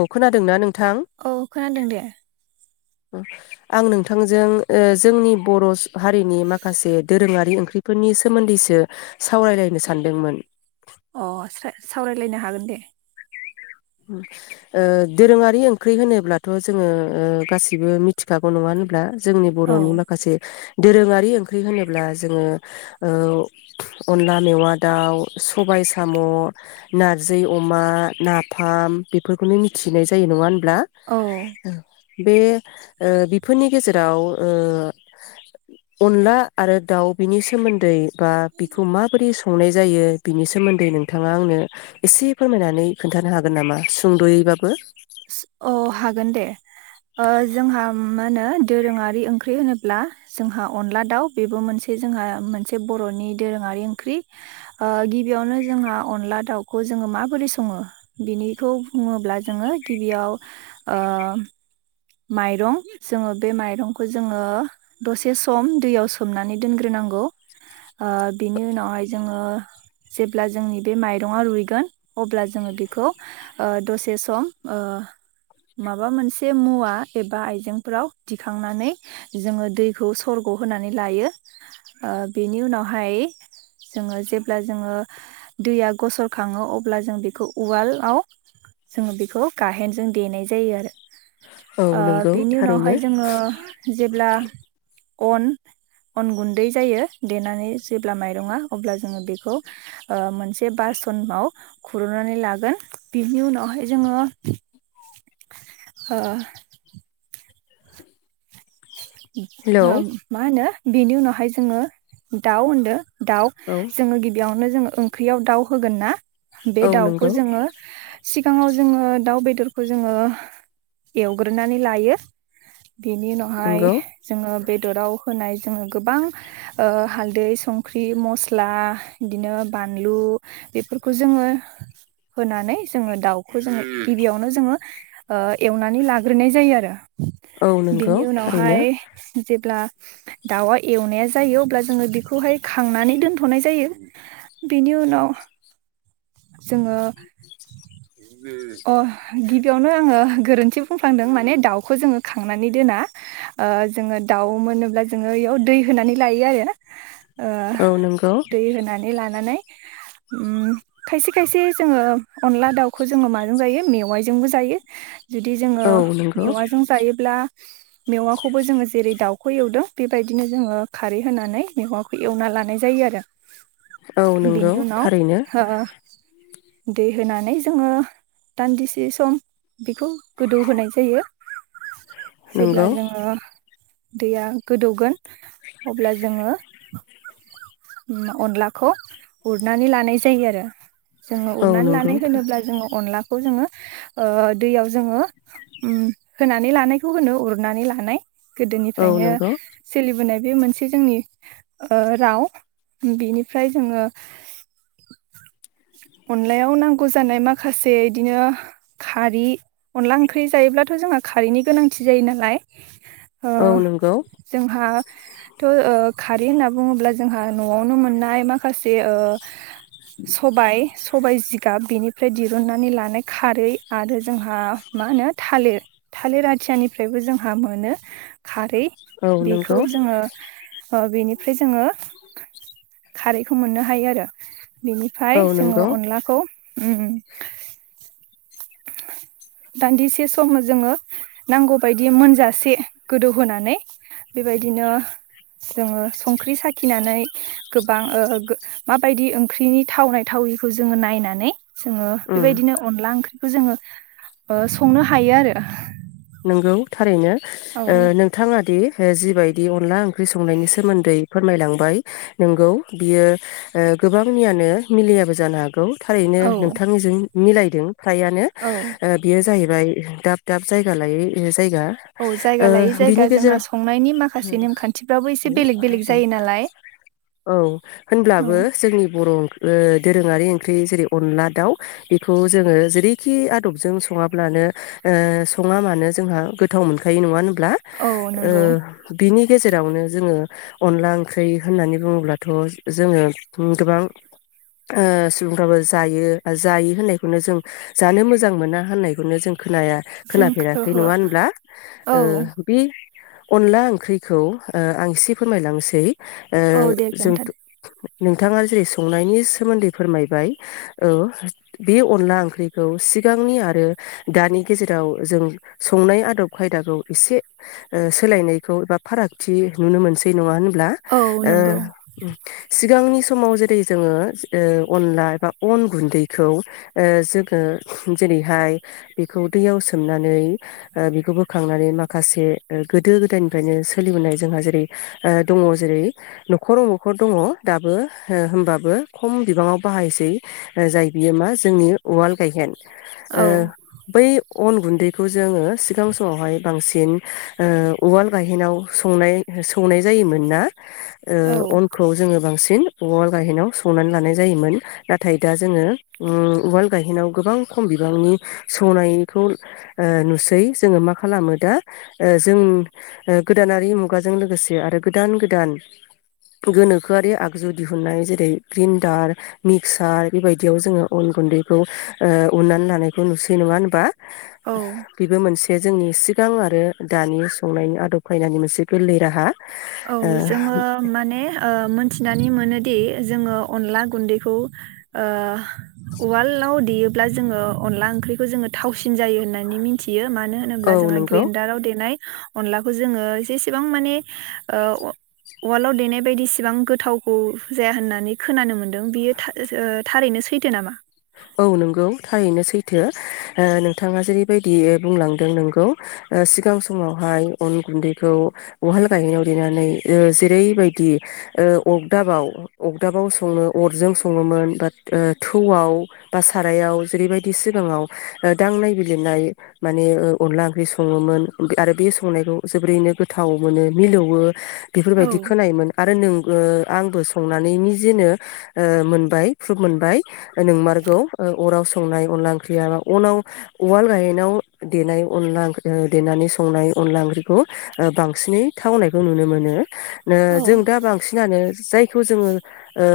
औ खोनादोंना नों औ खोनादों दे आं नोंथांजों जोंनि बर हारिनि माखासे दोरोङारि ओंख्रिफोरनि सोमोन्दैसो सावरायलायनो सानदोंमोन अ सा-सावरायलायनो हागोन दे ओ दोरोङारि ओंख्रि होनोब्लाथ जोङो ओ गासिबो मिथिखागौ नङा होनब्ला जोंनि औ बर'नि माखासे दोरोङारि ओंख्रि होनोब्ला जोङो ओ अनला मेवा दाउ सबाय साम नारजि अमा ना फाम बेफोरखौनो मिथिनाय जायो नङा होन ब्ला औ बे ओ बिफोरनि गेजेराव ओ अनला आरो दाउ बिनि सोमोन्दै बा बिखौ माबोरै संनाय जायो बिनि सो सोमोन्दै नोंथाङा आंनो एसे फोरमायनानै खोन्थानो हा गोन नामा सुंदयैबाबो अ हागोन दे ओ जोंहा मा होनो दोरोङारि ओंख्रि होनोब्ला जोंहा अनला दाउ बेबो मोनसे जोंहा मोनसे बरनि दोरोङारि ओंख्रि गिबियावनो जोंहा अनला दाउखौ जोङो माबोरै सङो बिनिखौ बुङोब्ला जोङो गिबियाव ओ माइरं जोङो बे माइरंखौ जोङो दसे सम दैयाव सोमनानै दोनग्रोनांगौ बिनि ओ उनावहाय जोङो जेब्ला जोंनि बे माइरङा रुइगोन अब्ला जोङो बेखौ दसे सम ओ माबा मोनसे मुवा एबा आइजेंफोराव दिखांनानै जोङो दैखौ सरग'ओ होनानै लायो बेनि उनावहाय जोङो जेब्ला जोङो दैया गसर खाङो अब्ला जों बेखौ उवालाव जोङो बेखौ गाहेनजों देनाय जायो आरो औ नंगौ बिनि थारैनो उनावहाय जोङो जेब्ला अन अन गुन्दै जायो देनानै जेब्ला माइरङा अब्ला जोङो बेखौ मोनसे बासनाव खुरनानै लागोन बिनि उनावहाय जोङो ओ [inaudible] हेलौ मा होनो बेनि उनावहाय जोङो दाउ होनदों दाउ औ जोङो गिबियाव नो जोङो ओंख्रियाव दाउ होगोन ना बे औ दाउखौ नंगौ जोङो सिगाङाव जोङो दाउ बेदर खौ जोङो एवग्रोनानै लायो बेनि उनावहाय नंगौ बेदराव होनाय जोङो गोबां हालदै संख्रि मस्ला बिदिनो बानलु बेफोरखौ जोङो होनानै जोङो दाउखौ जोङो गिबियावनो जोङो एवनानै लाग्रोनाय जायो आरो औ नंगौ बेनि थारैनो उनावहाय जेब्ला दाउआ एवनाया जायो अब्ला जोङो बेखौहाय खांनानै दोनथनाय जायो बेनि उनाव जोङो अ गिबियावनो आङो गोरोन्थि बुंफ्लांदों माने दाउखौ जोङो खांनानै दोना जोङो दाउ मोनोब्ला जोङो बेयाव दै होनानै लायो आरो औ नंगौ दै होनानै लानानै उम खायसे खायसे जोङो अनला दाउखौ जोङो माजों जायो मेवाइजोंबो जायो। जुदि जोङो औ नंगौ मेवाइजों जायोब्ला मेवाखौबो जोङो जेरै दाउ खौ एवदों बेबायदिनो जोङो खारै होनानै मेवाखौ एवना लानाय जायो आरो औ बेनि नंगौ उनाव थारैनो ओ दै होनानै जोङो दान्दिसे सम बेखौ गोदौ होनाय जायो। जेब्ला नंगौ जोङो दैया गोदौगोन अब्ला जोङो। उम अनलाखौ उरनानै लानाय जायो आरो जोङो औ उरनानै नंगौ लानाय होनोब्ला जोङो अनलाखौ जोङो ओ दैयाव जोङो उम होनानै लानायखौ होनो उरनानै लानाय। औ गोदोनिफ्रायनो नंगौ सोलिबोनाय ‌ बे मोनसे जोंनि ओ राव बिनिफ्राय जोङो अनलायाव नांगौ जानाय माखासे इदिनो खारि अनला ओंख्रि जायोब्लाथ' जोंहा खारिनि गोनांथि जायो नालाय। ओ औ नंगौ जोंहा थ ओ खारै होनना बुङोब्ला जोंहा न'आवनो मोननाय माख खासे ओ सबाइ जिगाब बेनिफ्राय दिरुननानै लानाय खारै आरो जोंहा मा होनो थालिर थालिर आथियानिफ्रायबो जोंहा मोनो। खारै औ बेखौ नंगौ जोङो ओ बिनि फ्राय जोङो खारैखौ मोननो हायो आरो बिनिफाय औ अ नंगौ अनलाखौ उम उम दान्दिसे समाव जोङो नांगौबायायदि मोनजासे गोदौहोनानै बेबायदिनो जोङो संख्रि साखिनानै गोबां ओ गो माबायदि ओंख्रिनि थावनाय थाविखौ जोङो नायनानै जोङो उम बेबायदिनो अनला ओंख्रि बेखौ जोङो ओ संनो हायो आरो नंगौ थारैनो औ ओ नोंथाङादि ओ जिबायदि अनला ओंख्रि संनायनि सोमोन्दै फोरमायलांबाय नोंगौ बियो ओ गोबांनियानो मिलियाबो जानो हागौ। थारैनो औ नोंथांजों मिलायदों। फ्रायानो औ ओ बियो जाहैब ओमफ्राइ दाब दाब जाय [unintelligible] जायगा औ ओ जायगा लायै जायगा बिनि जोंहा गेजेराव संनायनि माखासे नेमखान्थिफ्राबो एसे [inaudible] बेलेग बेलेग जायो नालाय औ औ होनब्लाबो जोंनि बर' ओ दोरोङारि ओंख्रि जेरै अनला दाउ बेखौ जोङो जेरैखि आदबजों सङाब्लानो ओ सङा मानो जोंहा गोथाव मोनखायो नङा ब्ला औ ओ नंगौ बिनि गेजेरावनो जोङो अनला ओंख्रि होननानै बुङोब्लाथ' जोङो उम गोबां ओ सुबुंफ्राबो जायो जायो होननायखौनो जों जानो मोजां मोना होननायखौनो जों खोनाया। जों खोनाफेराखै ओहो नङा होनब्ला औ ओ बे अनला ओंख्रिखौ ओ आं एसे फोरमायलांसै ओ औ दे जोंथ खोन्थादो नोंथाङा जेरै संनायनि सोमोन्दै फोरमायबाय औ बे अनला ओंख्रिखौ सिगांनि आरो दानि गेजेर दाव जों संनाय आदब खायदाखौ एसे ओ सोलायनायखौ एबा फारागथि नुनो मोनसै नङा होन ब्ला ओ औ नंगौ सिब सिगांनि समाव जेरै जोङो ओ अनला एबा अन गुन्दैखौ ओ जोङो जेरैहाय बेखौ दैयाव सोमनान ओ बिखौ बोखांनानै माखासे ओ गोदो गोदायनिफ्रायनो सोलिबोनाय जोंहा जेरै ओ दङ जेरै न'खराव न'खर दङ दाबो ओ होनोमबाबो खम बिबाङाव बाहायसै ओ जाय बियो मा जोंनि उवाल गायहेन। ओ औ बै अन गुन्दैखौ जोङो सिगां समावहाय बांसिन ओ उवाल गाहेनाव संनाय सौनाय जायोमोन ना? ओ औ अनखौ जोङो बांसिन सिन उवाल गायहेनाव सौनानै लानाय जायोमोन नाथाय दा जोङो उम उवाल गायहेनाव गोबां खम बिबांनि सौनाय खौ ओ नुसै जोङो मा खालामो दा ओ जों ओ गोदानारि मुगाजों लोगोसे आरो गोदान गोदान गोनोखोआरि आगजु दिहुनन्नाय जेरै ग्रिन्डार मिक्सार बेबायदियाव जोङो अन गुन्दैखौ ओ उननानै लानायखौ नुसै नङा होनबा। औ बेबो मोनसे बे जोंनि सिगां आरो दानि संनायनि आदब खायनायनि मोनसे गोरलै राहा। औ जोङो माने ओ मोनथि नानै मोनोदि जोङो अनला गुन्दैखौ ओ उवालाव देयोब्ला जोङो अनला ओंख्रिखौ जोङो थावसिन जायो होननानै मिनथियो। मानो होनोब्ला ओ औ जोङहा नंगौ ग्रेन्डाराव देनाय अनलाखौ जोङो जेसेबां माने ओ वा वालाव देनाय बायदिसिबां गोथावखौ जाया होननानै खोनानो मोन्दों बियो था ओ थारैनो सैथो नामा? औ नंगौ थारैनो सैथो ओ नोंथाङा जेरैबायदि बुंलांदों नोंगौ ओ सिगां समावहाय अन गुन्दैखौ उहाल गायनायाव देनानै ओ जेरैबायदि ओ अगदाबाव अगदाबाव सङो अरजों सङोमोन बा ओ थौआव बा सारायाव जेरैबायदि सिगाङाव ओ दांनाय बिलिरनाय माने ओ अनला ओंख्रि सङोमोन आरो बे संनायखौ जोबोरैनो गोथाव मोनो मिलौवो औ बेफोरबायदि खोनायोमोन। आरो नोंबो आंबो संनानै निजेनो ओ मोनबाय प्रुफ मोनबाय ओ नोंमार्क ओ अराव संनाय अनला ओंख्रिया बा अनाव उवाल गायेनाव देनाय अनला ओं देनानै संनाय अनला ओंख्रिखौ ओ बांसिनै थावनायखौ नुनो मोनो। नो औ जों दा बांसिनानो जायखौ जोङो ओ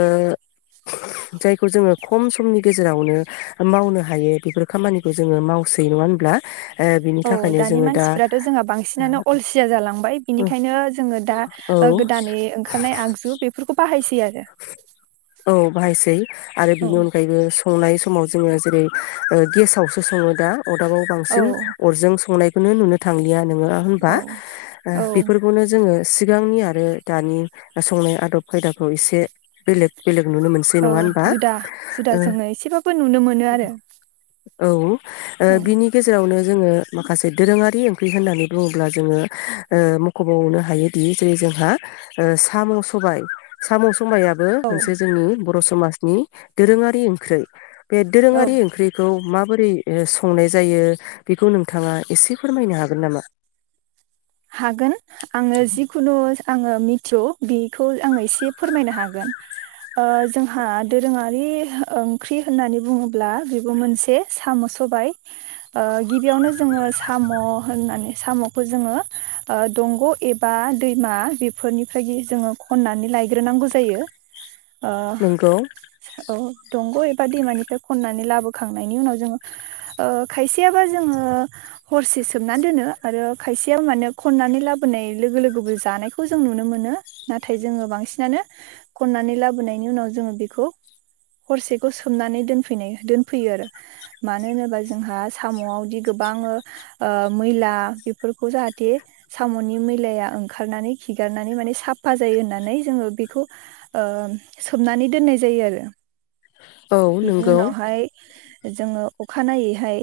जायखौ जोङो खम समनि गेजेरावनो ओ मावनो हायो बेफोर खामानिखौ जोङो मावसै नङा होनब्ला? ओ बिनि औ थाखायनो दानि जोङो दा मानसिफ्राथ' जोंहा बांसिनानो अलसिया जालांबाय बिनिखायनो जोङो दा औ गोदानै ओंखारनाय आगजु बेफोरखौ बाहायसै आरो। औ बाहायसै आरो औ बिनि अनगायैबो संनाय समाव जोङो जेरै गेसावसो सङो दा अरदाबाव बांसिन औ अरजों संनाय खौनो नुनो थांलिया नोङो होनबा औ औ बेफोरखौनो जोङो सिगांनि आरो दानि संनाय आदब खायदाखौ एसे बेलेक बेलेक नुनो मोनसै नङा होनबा जेबो नुनो मोनो आरो औ ओ औ बिनि गेजेरावनो जोङो माखासे दोरोङारि ओंख्रि होननानै बुङोब्ला जोङो ओ मख'बावनो हायोदि जेरै जोंहा ओ साम' सबायाइ साम' सबायाबो मोनसे जोंनि बर' समाजनि दोरोङारि ओंख्रै बे औ दोरोङारि ओंख्रिखौ मा बोरै संनाय जायो बेखौ नोंथाङा एसे फोरमायनो हागोन नामा? हागोन आङो जिखुनु आङो मिथियु बेखौ आङो एसे फोरमायनो हागोन ओ जोंहा दोरोङारि ओंख्रि होननानै बुङोब्ला बेबो मोनसे साम' सबाय ओ गिबियावनो जोङो साम' होननानै साम'खौ जोङो ओ दंग' एबा दैमा बेफोरनिफ्राय जोङो खननानै लायग्रोनांगौ जायो। अ नंगौ अ दंग' दैमानिफ्राय खंनानै लाबो खांनायनि उनाव जों ओ खायसेया बा जों हरसे सोमनानै दोनो‌ आरो खायसे या खननानै लाबोनाय लोगो लोगोबो जानायखौ जों नुनो मोनो नाथाय जोङो बांसिनानो खननानै लाबोनायनि उनाव जोङो बेखौ हरसेखौ सोमनानै दोनफैनाय दोनफैयो आरो मानो होनोबा जोंहा साम'आवदि गोबां ओ मैला बेफोर खौ जाहाथे साम'नि मैलाया ओंखारनानै खिगारनानै माने साफा जायो होननानै जोङो बेखौ ओ सोमनानै दोननाय जायो आरो औ बेनि नंगौ उनावहाय जोङो अखानायैहाय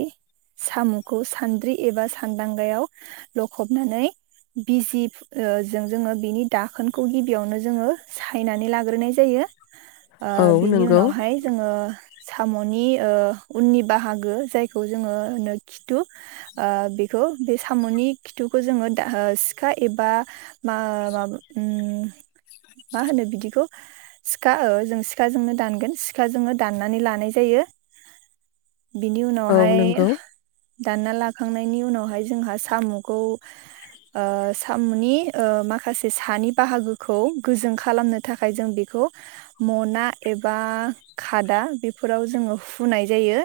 साम'खौ सान्द्रि एबा सान्दांगायाव लखबनानै बिजि जों जोङो बिनि दाखोनखौ गिबियावनो जोङो सायनानै लाग्रोनाय जायो। ओ औ बिनि नंगौ उनावहाय जोङो साम'नि ओ उननि बाहागो जायखौ जोङोनो खिथु ओ बेखौ बे साम'नि खिथुखौ जोङो सिखा एबा मा मा उ मा होनो बिदिखौ सिखा जों सिखाजोंनो दानगोन सिखाजोंनो दाननानै लानाय जायो। बिनि औ उनावहाय नंगौ दानना लाखांनायनि उनावहाय जोंहा साम'खौ ओ साम'नि ओ माखासे सानि बाहागोखौ गोजों खालामनो थाखाय जों बेखौ मना एबा खादा बेफोराव जोङो फुनाय जायो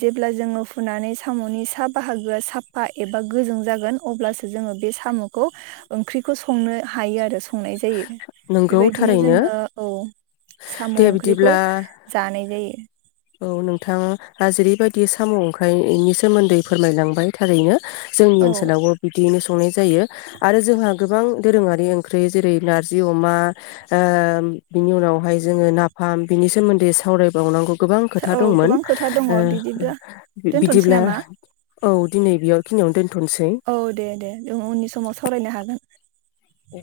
जेब्ला जोङो फुनानै साम'नि सा बाहागोआ साफा ए बा गोजों जागोन अब्लासो जोङो बे साम'खौ ओंख्रिखौ संनो हायो आरो संनाय जायो नंगौ बेबायदिनो थारैनो जोङो ओ साम' दे ओंख्रिखौ बिदिब्ला जानाय जायो। औ नोंथां हाजिरिबायायदि साम' ओंखाइनि सोमोन्दै फोरमायलांबाय थारैनो जोंनि औ ओनसोलावबो बिदियैनो सं संनाय जायो आरो जोंहा गोबां दोरोङारि ओंख्रि जेरै नारजि अमा ओ बिनि उनावहाय जोंङो नाफाम बिनि सोमोन्दै सावरायबावनांगौ गोबां खोथा औ दंमोन गोबां खोथा दङ ओ बिदिब्ला बि दोनथ'नोसै बिदिब्ला नामा? औ दिनै बेयाव खिनियाव दोन। औ दे दे जों उननि समाव सावरायनो हागोन। औ।